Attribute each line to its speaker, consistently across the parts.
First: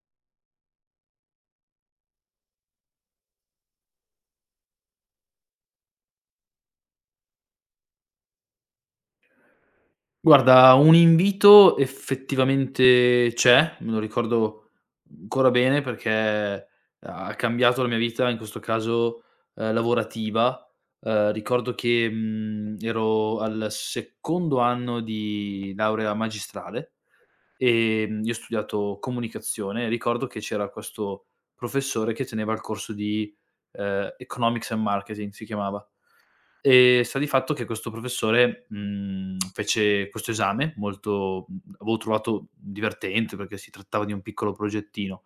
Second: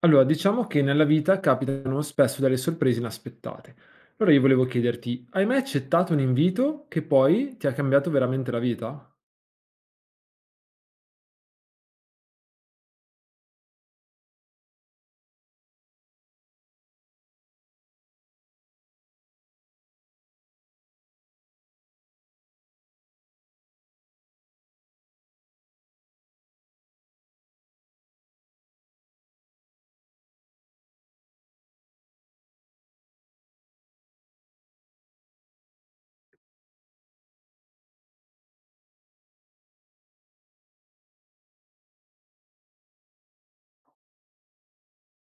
Speaker 1: Allora, diciamo che nella vita capitano spesso delle sorprese inaspettate. Allora io volevo chiederti, hai mai accettato un invito che poi ti ha cambiato veramente la vita?
Speaker 2: Guarda, un invito effettivamente c'è, me lo ricordo ancora bene perché ha cambiato la mia vita, in questo caso, lavorativa. Ricordo che, ero al secondo anno di laurea magistrale, io ho studiato comunicazione e ricordo che c'era questo professore che teneva il corso di Economics and Marketing, si chiamava. Sta di fatto che questo professore, fece questo esame molto avevo trovato divertente perché si trattava di un piccolo progettino.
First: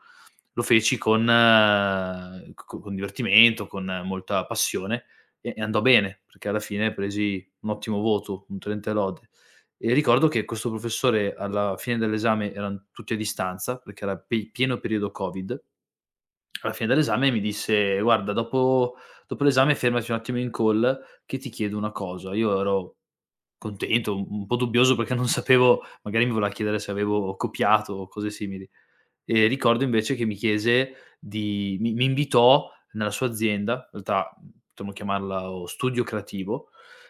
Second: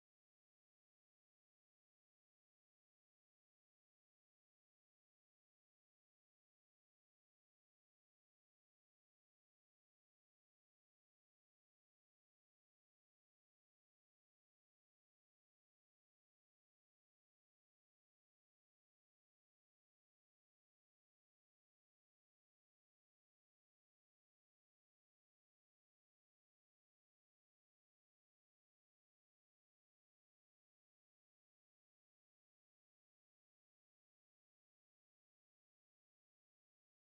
Speaker 2: Lo feci con c co con divertimento, con molta passione e andò bene, perché alla fine presi un ottimo voto, un 30 e lode. E ricordo che questo professore alla fine dell'esame eran tutti a distanza, perché era pe pieno periodo Covid. Alla fine dell'esame mi disse: "Guarda, dopo l'esame fermaci un attimo in call che ti chiedo una cosa". Io ero contento, un po' dubbioso perché non sapevo, magari mi voleva chiedere se avevo copiato o cose simili. Ricordo invece che mi chiese di mi mi invitò nella sua azienda, in realtà potremmo chiamarla o studio creativo,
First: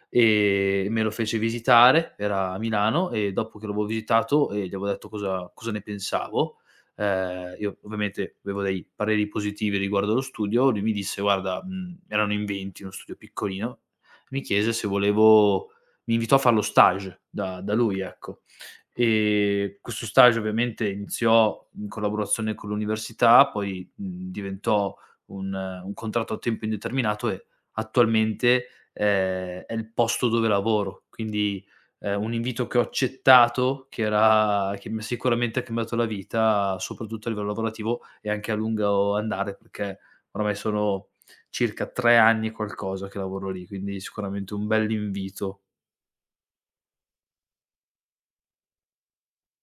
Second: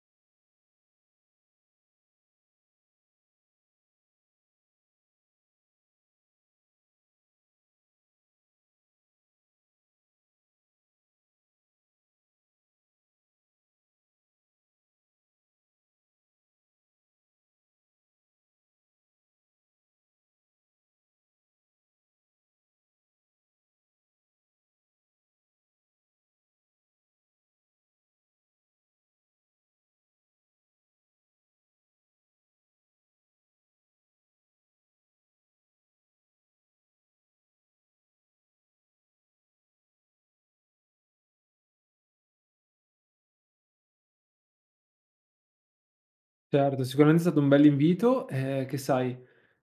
Speaker 2: e me lo fece visitare, era a Milano. E dopo che l'avevo visitato e gli avevo detto cosa ne pensavo, io ovviamente avevo dei pareri positivi riguardo allo studio, lui mi disse: "Guarda", erano in 20, uno studio piccolino, mi chiese se volevo, mi invitò a far lo stage da lui, ecco. Questo stage ovviamente iniziò in collaborazione con l'università, poi diventò un contratto a tempo indeterminato e attualmente è il posto dove lavoro. Quindi, un invito che ho accettato, che era, che mi ha sicuramente cambiato la vita, soprattutto a livello lavorativo e anche a lungo andare, perché oramai sono circa 3 anni e qualcosa che lavoro lì, quindi sicuramente un bell'invito.
Speaker 1: Certo, sicuramente è stato un bell'invito, che sai,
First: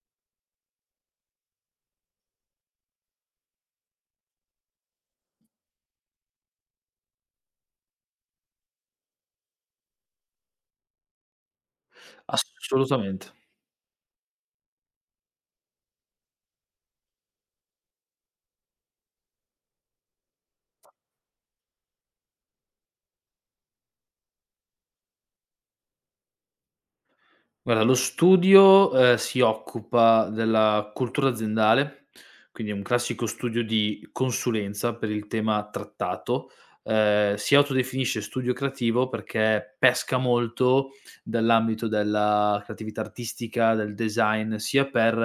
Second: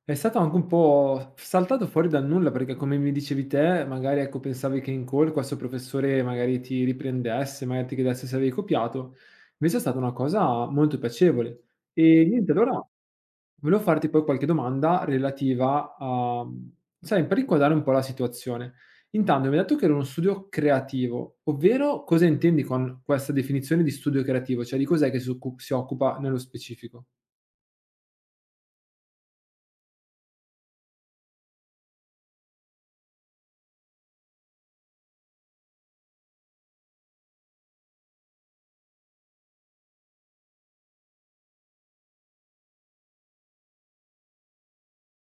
Speaker 1: è stato anche un po' saltato fuori dal nulla, perché come mi dicevi te, magari ecco pensavi che in call questo professore magari ti riprendesse, magari ti chiedesse se avevi copiato, invece è stata una cosa molto piacevole. E niente, allora.
Speaker 2: Assolutamente.
Speaker 1: Volevo farti poi qualche domanda relativa a, sai, per inquadrare un po' la situazione. Intanto mi hai detto che era uno studio creativo, ovvero cosa intendi con questa definizione di studio creativo? Cioè di cos'è che si occu si occupa nello specifico?
Speaker 2: Guarda, lo studio si occupa della cultura aziendale, quindi è un classico studio di consulenza per il tema trattato. Si autodefinisce studio creativo perché pesca molto dall'ambito della creatività artistica, del design, sia per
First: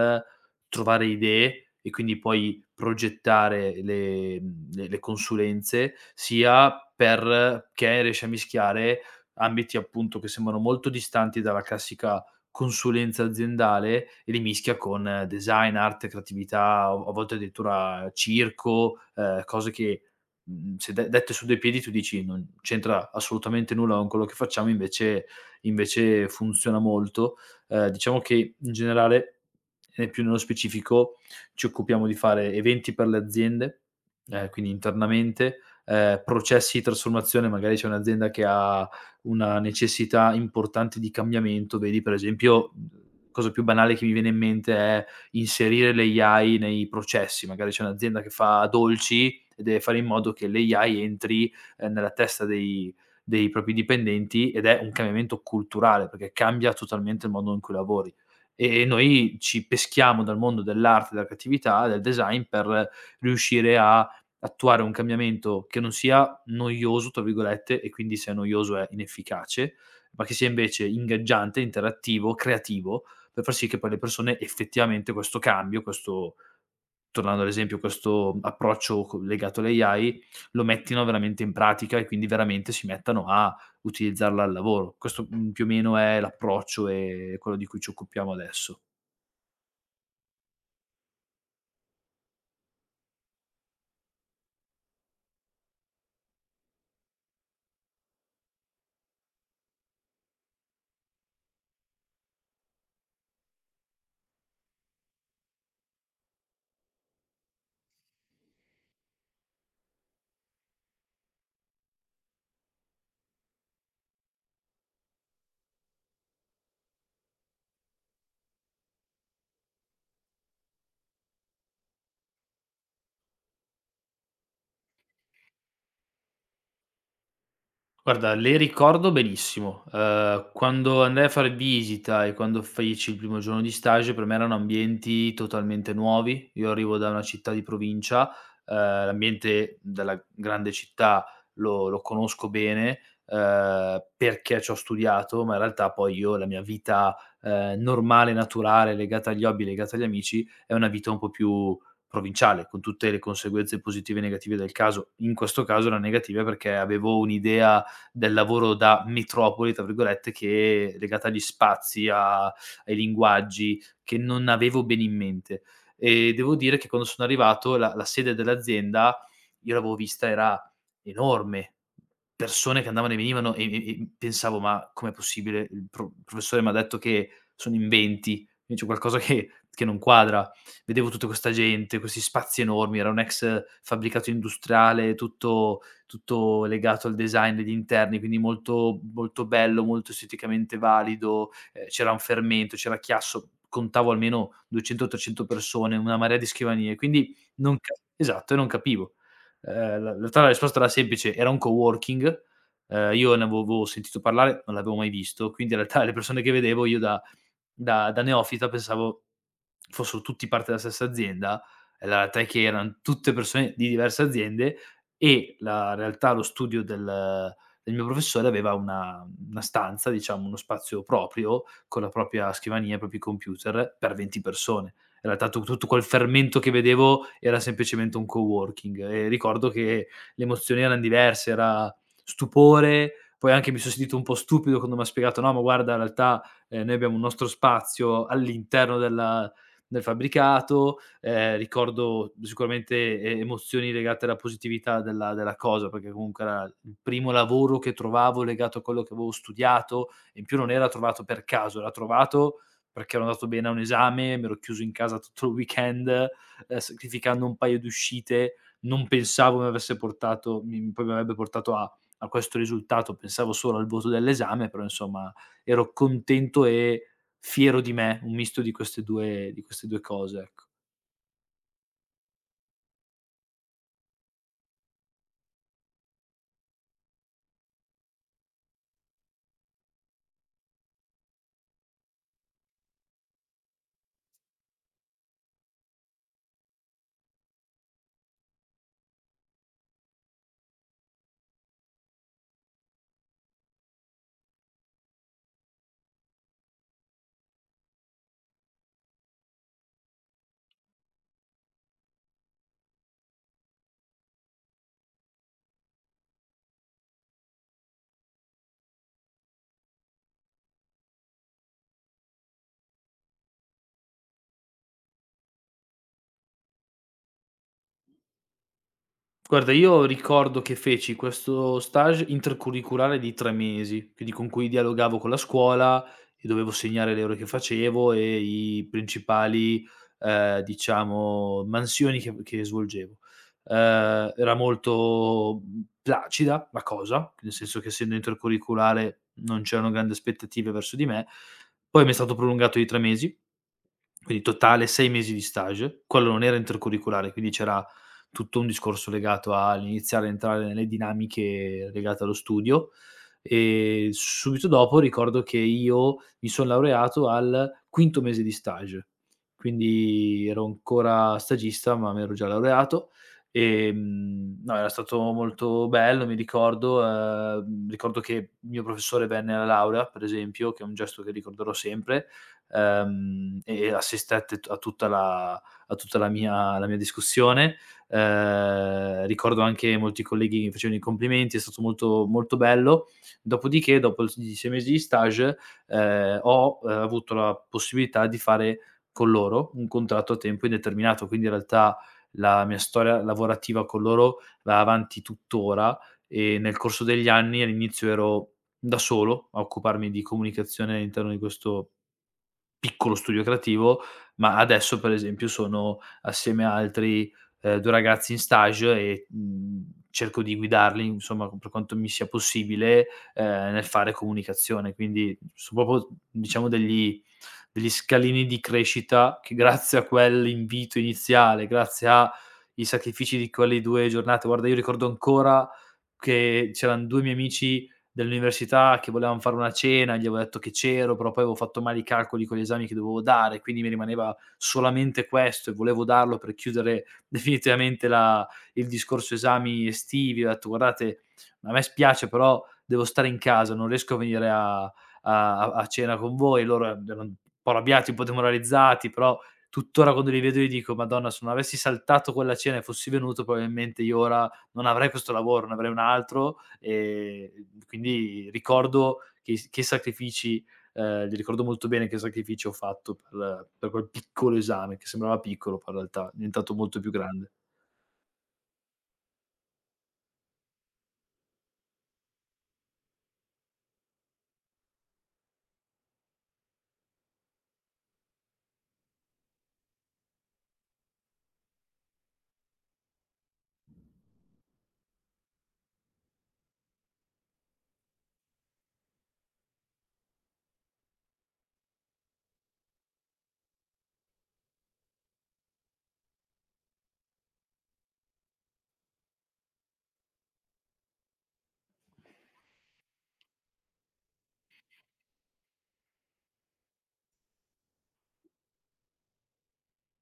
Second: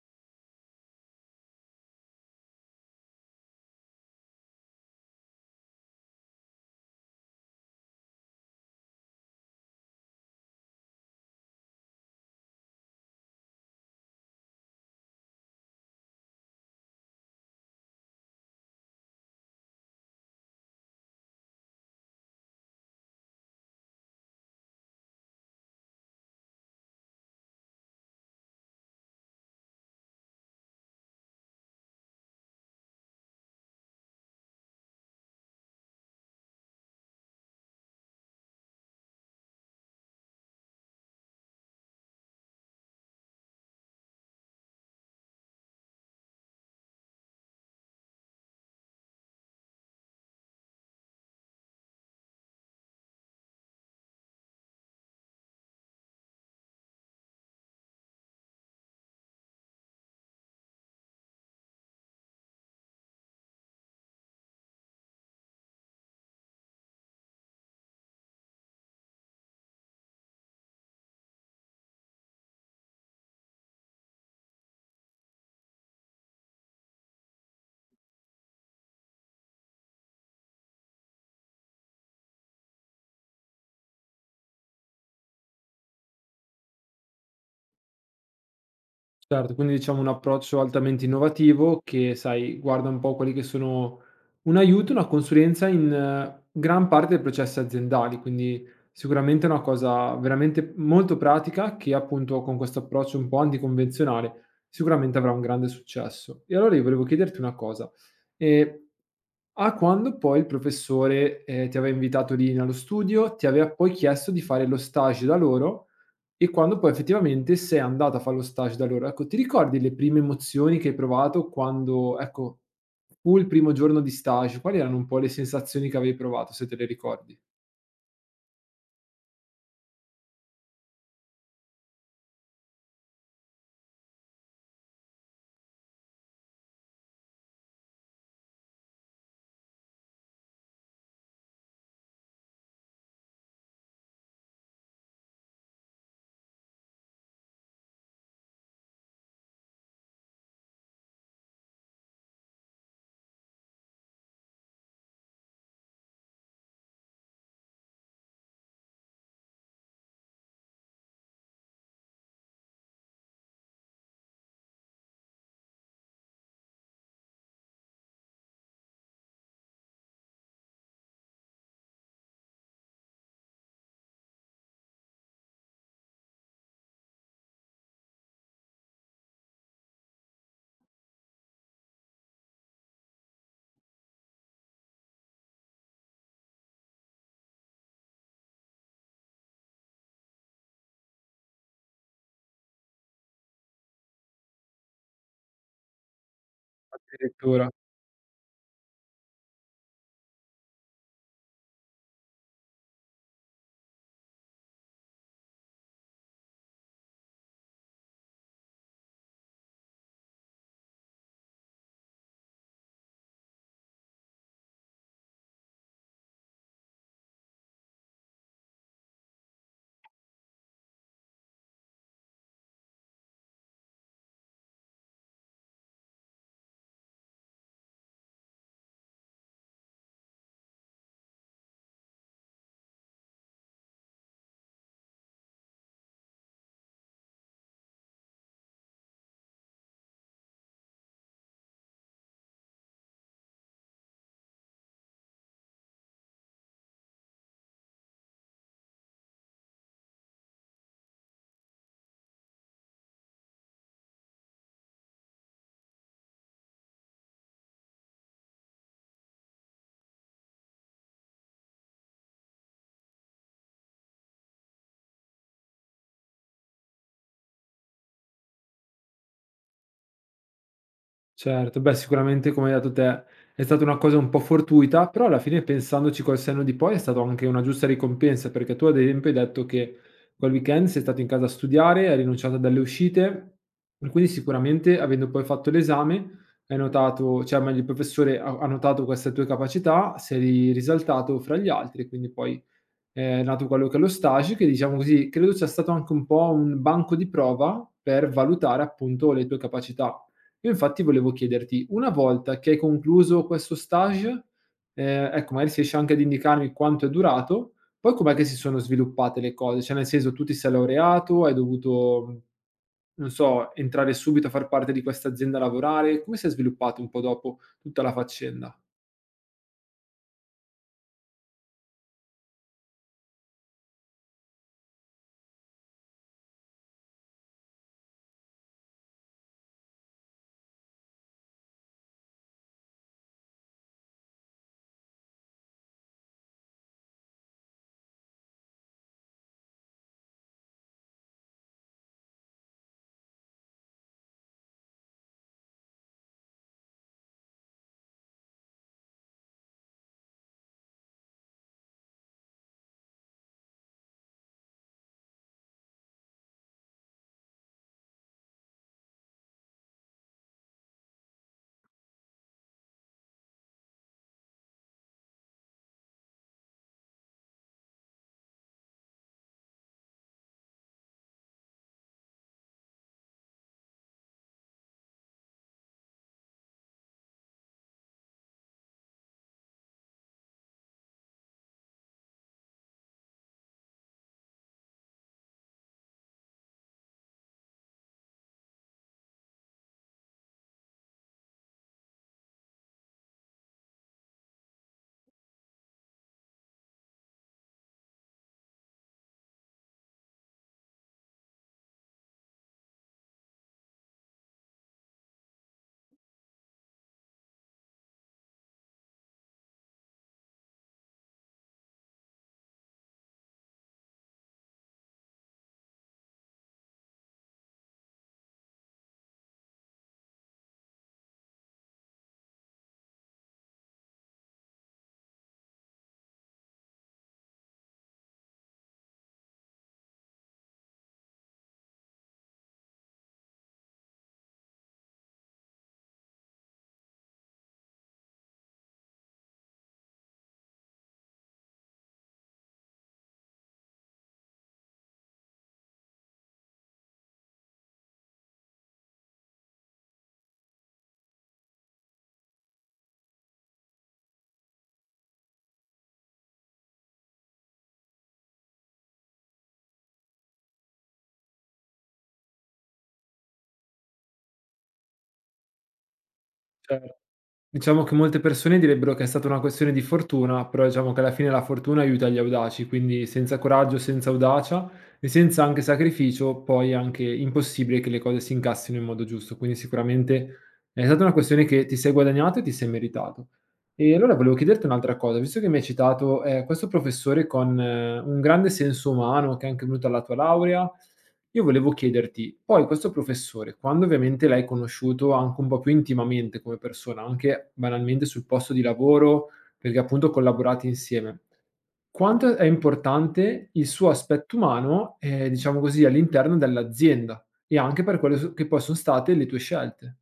Speaker 2: trovare idee e quindi poi progettare le mhmm, le consulenze, sia perché riesce a mischiare ambiti appunto che sembrano molto distanti dalla classica consulenza aziendale e li mischia con design, arte, creatività, a volte addirittura circo, cose che, se de dette su dei piedi tu dici: "Non c'entra assolutamente nulla con quello che facciamo", invece funziona molto. Diciamo che in generale e più nello specifico ci occupiamo di fare eventi per le aziende, quindi internamente, processi di trasformazione. Magari c'è un'azienda che ha una necessità importante di cambiamento, vedi per esempio, cosa più banale che mi viene in mente è inserire l'AI nei processi. Magari c'è un'azienda che fa dolci e deve fare in modo che l'AI entri nella testa dei propri dipendenti, ed è un cambiamento culturale, perché cambia totalmente il modo in cui lavori. E noi ci peschiamo dal mondo dell'arte, della creatività, del design per riuscire a attuare un cambiamento che non sia "noioso" tra virgolette, e quindi se è noioso è inefficace, ma che sia invece ingaggiante, interattivo, creativo, per far sì che poi le persone effettivamente questo cambio, questo, tornando all'esempio, questo approccio co legato all'AI, lo mettino veramente in pratica e quindi veramente si mettano a utilizzarla al lavoro. Questo più o meno è l'approccio, quello di cui ci occupiamo adesso.
Speaker 1: Certo, quindi diciamo un approccio altamente innovativo che, sai, guarda un po' quelli che sono un aiuto, una consulenza in gran parte dei processi aziendali, quindi sicuramente è una cosa veramente molto pratica che appunto con questo approccio un po' anticonvenzionale sicuramente avrà un grande successo. E allora io volevo chiederti una cosa, eh, a quando poi il professore ti aveva invitato lì nello studio, ti aveva poi chiesto di fare lo stage da loro? E quando poi effettivamente sei andata a fa' lo stage da loro, ecco, ti ricordi le prime emozioni che hai provato quando ecco, fu il primo giorno di stage? Quali erano un po' le sensazioni che avevi provato, se te le ricordi?
Speaker 2: Guarda, le ricordo benissimo. Quando andai a fare visita e quando feci il primo giorno di stage, per me erano ambienti totalmente nuovi. Io arrivo da una città di provincia, ehm, l'ambiente della grande città lo conosco bene, perché ci ho studiato, ma in realtà poi io la mia vita normale, naturale, legata agli hobby, legata agli amici, è una vita un po' più provinciale, con tutte le conseguenze positive e negative del caso. In questo caso era negativa perché avevo un'idea del lavoro da "metropoli" tra virgolette, che è legata agli spazi, a ai linguaggi, che non avevo bene in mente. E devo dire che quando sono arrivato, la sede dell'azienda io l'avevo vista, era enorme, persone che andavano e venivano e pensavo: "Ma com'è possibile? Il professore m'ha detto che sono in 20, quindi c'è qualcosa che non quadra". Vedevo tutta questa gente, questi spazi enormi, era un ex fabbricato industriale tutto legato al design degli interni, quindi molto molto bello, molto esteticamente valido. C'era un fermento, c'era chiasso, contavo almeno 200, 300 persone, una marea di scrivanie, quindi
Speaker 1: Addirittura.
Speaker 2: non ca esatto, e non capivo. Ehm, la in realtà la risposta era semplice, era un coworking. Io ne avevo sentito parlare, non l'avevo mai visto, quindi in realtà le persone che vedevo io da neofita pensavo fossero tutti parte della stessa azienda, e la realtà è che eran tutte persone di diverse aziende, e la realtà, lo studio del mio professore, aveva una stanza, diciamo, uno spazio proprio, con la propria scrivania, i propri computer, per 20 persone. In realtà tu tutto quel fermento che vedevo era semplicemente un coworking. E ricordo che le emozioni eran diverse, era stupore, poi anche mi son sentito un po' stupido quando m'ha spiegato: "No, ma guarda, in realtà noi abbiamo un nostro spazio all'interno del fabbricato". Ricordo sicuramente e emozioni legate alla positività della cosa, perché comunque era il primo lavoro che trovavo legato a quello che avevo studiato, e in più non era trovato per caso, era trovato perché ero andato bene a un esame, m'ero chiuso in casa tutto il weekend, sacrificando un paio di uscite. Non pensavo mi avesse portato mi poi mi avrebbe portato a questo risultato, pensavo solo al voto dell'esame, però insomma ero contento e fiero di me, un misto di queste 2 cose, ecco.
Speaker 1: Certo, beh sicuramente come hai detto te, è stata una cosa un po' fortuita, però alla fine pensandoci col senno di poi è stato anche una giusta ricompensa, perché tu ad esempio hai detto che quel weekend sei stato in casa a studiare, hai rinunciato a delle uscite e quindi sicuramente avendo poi fatto l'esame hai notato cioè meglio il professore ha notato queste tue capacità, sei risaltato fra gli altri e quindi poi è nato quello che è lo stage, che diciamo così, credo sia stato anche un po' un banco di prova per valutare appunto le tue capacità. Io infatti volevo chiederti, una volta che hai concluso questo stage, ecco magari se riesci anche ad indicarmi quanto è durato, poi com'è che si sono sviluppate le cose? Cioè nel senso tu ti sei laureato, hai dovuto, non so, entrare subito a far parte di questa azienda a lavorare, come si è sviluppato un po' dopo tutta la faccenda?
Speaker 2: Guarda, io ricordo che feci questo stage intercurriculare di 3 mesi, quindi con cui dialogavo con la scuola e dovevo segnare le ore che facevo e i principali, diciamo, mansioni che svolgevo. Era molto, placida la cosa, nel senso che essendo intercurriculare non c'erano grandi aspettative verso di me. Poi mi è stato prolungato di 3 mesi, quindi totale 6 mesi di stage. Quello non era intercurriculare, quindi c'era tutto un discorso legato all'iniziare a entrare nelle dinamiche legate allo studio. E subito dopo ricordo che io mi son laureato al quinto mese di stage, quindi ero ancora stagista, ma m'ero già laureato. No, era stato molto bello, mi ricordo. Ricordo che il mio professore venne alla laurea, per esempio, che è un gesto che ricorderò sempre, e assistette t a tutta la a tutta la mia discussione. Ricordo anche molti colleghi che mi facevano i complimenti, è stato molto molto bello. Dopodiché, dopo s i 6 mesi di stage, ho avuto la possibilità di fare con loro un contratto a tempo indeterminato, quindi in realtà la mia storia lavorativa con loro va avanti tuttora, e nel corso degli anni all'inizio ero da solo a occuparmi di comunicazione all'interno di questo piccolo studio creativo, ma adesso per esempio sono assieme a altri 2 ragazzi in stage e, cerco di guidarli, insomma, per quanto mi sia possibile nel fare comunicazione. Quindi so proprio, diciamo, degli scalini di crescita che grazie a quell'invito iniziale, grazie ai sacrifici di quelle 2 giornate. Guarda, io ricordo ancora che c'eran 2 miei amici dell'università che volevam fare una cena, gli avevo detto che c'ero, però poi avevo fatto male i calcoli con gli esami che dovevo dare, quindi mi rimaneva solamente questo e volevo darlo per chiudere definitivamente la il discorso esami estivi. Ho detto: "Guardate, a me spiace, però devo stare in casa, non riesco a venire a cena con voi". Loro erano un po' arrabbiati, un po' demoralizzati, però tuttora quando li vedo gli dico: "Madonna, se non avessi saltato quella cena e fossi venuto, probabilmente io ora non avrei questo lavoro, ne avrei un altro". E quindi ricordo che sacrifici, li ricordo molto bene che sacrifici ho fatto per quel piccolo esame, che sembrava piccolo, poi in realtà è diventato molto più grande.
Speaker 1: Diciamo che molte persone direbbero che è stata una questione di fortuna, però diciamo che alla fine la fortuna aiuta gli audaci, quindi senza coraggio, senza audacia e senza anche sacrificio, poi è anche impossibile che le cose si incassino in modo giusto. Quindi sicuramente è stata una questione che ti sei guadagnato e ti sei meritato. E allora volevo chiederti un'altra cosa, visto che mi hai citato questo professore con un grande senso umano che è anche venuto alla tua laurea. Io volevo chiederti, poi questo professore, quando ovviamente l'hai conosciuto anche un po' più intimamente come persona, anche banalmente sul posto di lavoro, perché appunto collaborate insieme, quanto è importante il suo aspetto umano, diciamo così, all'interno dell'azienda e anche per quelle s che poi son state le tue scelte?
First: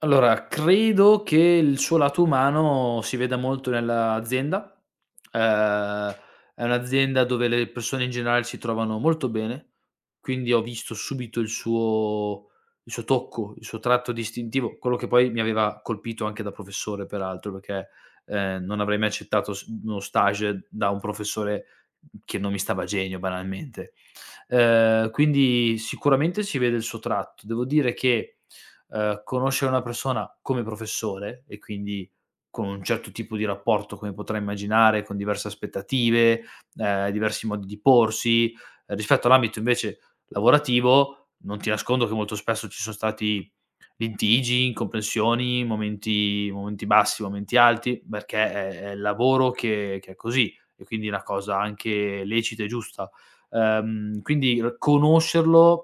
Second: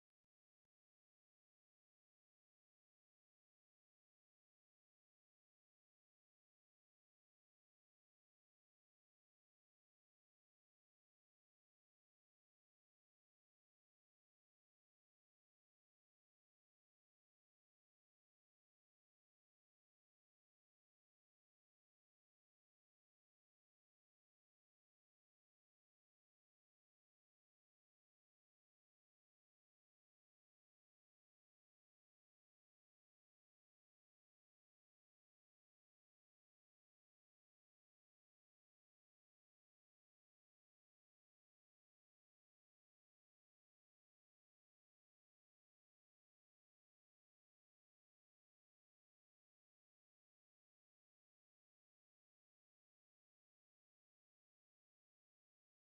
Speaker 2: Allora, credo che il suo lato umano si veda molto nell'azienda. Ehm, è un'azienda dove le persone in generale si trovano molto bene, quindi ho visto subito il suo tocco, il suo tratto distintivo, quello che poi mi aveva colpito anche da professore peraltro, perché non avrei mai accettato s uno stage da un professore che non mi stava a genio, banalmente. Quindi sicuramente si vede il suo tratto. Devo dire che conoscere una persona come professore e quindi con un certo tipo di rapporto, come potrai immaginare, con diverse aspettative, diversi modi di porsi. Rispetto all'ambito invece lavorativo, non ti nascondo che molto spesso ci sono stati litigi, incomprensioni, momenti bassi, momenti alti, perché è il lavoro che è così, e quindi è una cosa anche lecita e giusta. Quindi r conoscerlo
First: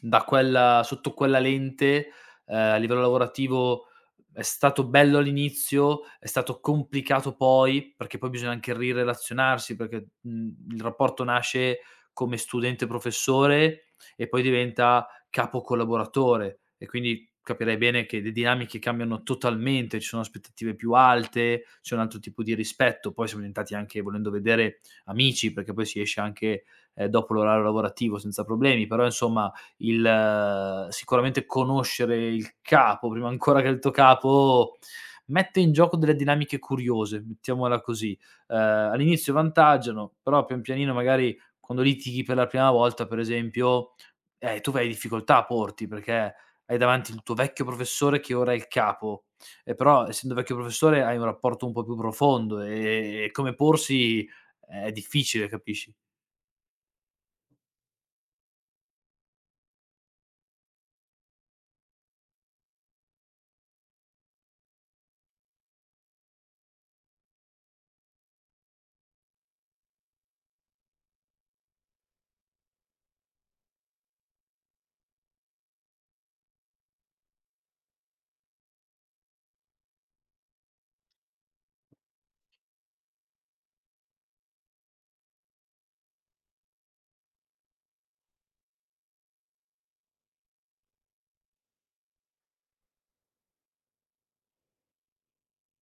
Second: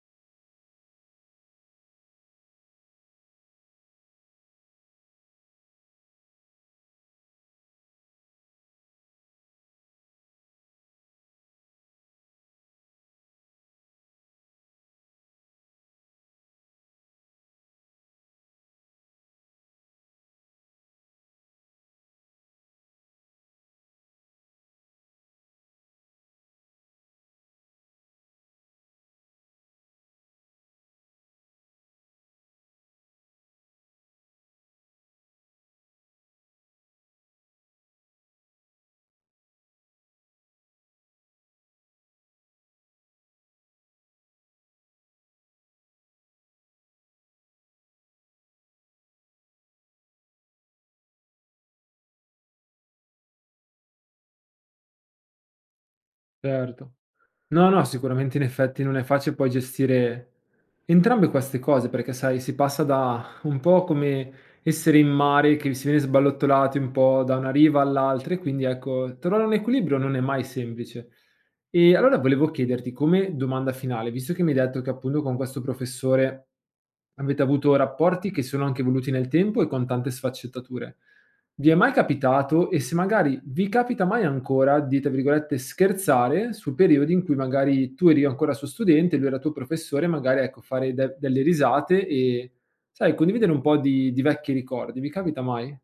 Speaker 2: da quella, sotto quella lente, a livello lavorativo è stato bello all'inizio, è stato complicato poi, perché poi bisogna anche rirelazionarsi, perché il rapporto nasce come studente-professore e poi diventa capo collaboratore, e quindi capirai bene che le dinamiche cambiano totalmente, ci sono aspettative più alte, c'è un altro tipo di rispetto, poi siamo diventati anche, volendo vedere, amici, perché poi si esce anche dopo l'orario lavorativo senza problemi, però insomma il sicuramente conoscere il capo prima ancora che il tuo capo, mette in gioco delle dinamiche curiose, mettiamola così. All'inizio vantaggiano, però pian pianino magari quando litighi per la prima volta, per esempio, tu vai difficoltà a porti, perché hai davanti il tuo vecchio professore che ora è il capo, e però essendo vecchio professore hai un rapporto un po' più profondo. E come porsi è difficile, capisci?
Speaker 1: Certo. No, no, sicuramente in effetti non è facile poi gestire entrambe queste cose, perché sai, si passa da un po' come essere in mare che si viene sballottolati un po' da una riva all'altra e quindi ecco, trovare un equilibrio non è mai semplice. E allora volevo chiederti come domanda finale, visto che mi hai detto che appunto con questo professore avete avuto rapporti che sono anche evoluti nel tempo e con tante sfaccettature. Vi è mai capitato e se magari vi capita mai ancora di, tra virgolette, "scherzare" su periodi in cui magari tu eri ancora suo studente, lui era tuo professore, magari ecco fare de delle risate e, sai, condividere un po' di vecchi ricordi. Vi capita mai?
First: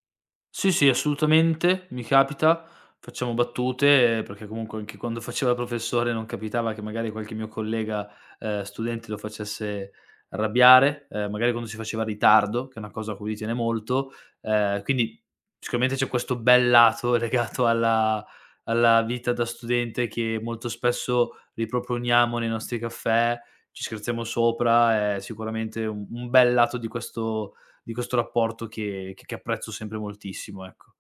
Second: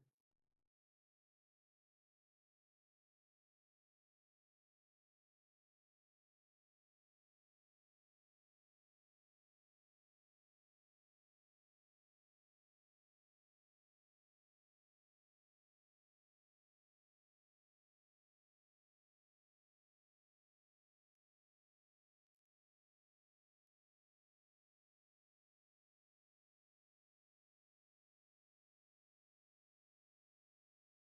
Speaker 2: Sì, sì, assolutamente, mi capita. Facciamo battute, perché comunque anche quando faceva il professore non capitava che magari qualche mio collega, studente, lo facesse arrabbiare, magari quando si faceva ritardo, che è una cosa a cui lui tiene molto. Quindi sicuramente c'è questo bel lato legato alla vita da studente che molto spesso riproponiamo nei nostri caffè, ci scherziamo sopra, è sicuramente un bel lato di questo rapporto che apprezzo sempre moltissimo, ecco.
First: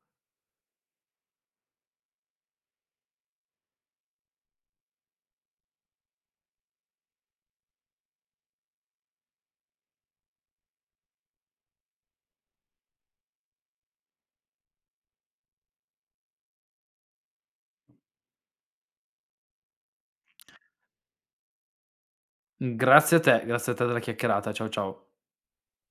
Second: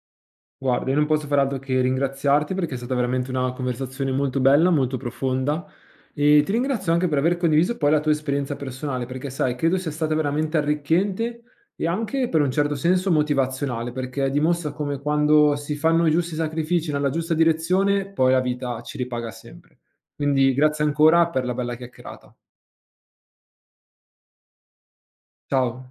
Speaker 1: Guarda, io non posso fare altro che ringraziarti perché è stata veramente una conversazione molto bella, molto profonda e ti ringrazio anche per aver condiviso poi la tua esperienza personale, perché sai, credo sia stata veramente arricchente e anche per un certo senso motivazionale, perché dimostra come quando si fanno i giusti sacrifici nella giusta direzione, poi la vita ci ripaga sempre. Quindi grazie ancora per la bella chiacchierata.
Speaker 2: Grazie a te della chiacchierata. Ciao, ciao.
Speaker 1: Ciao.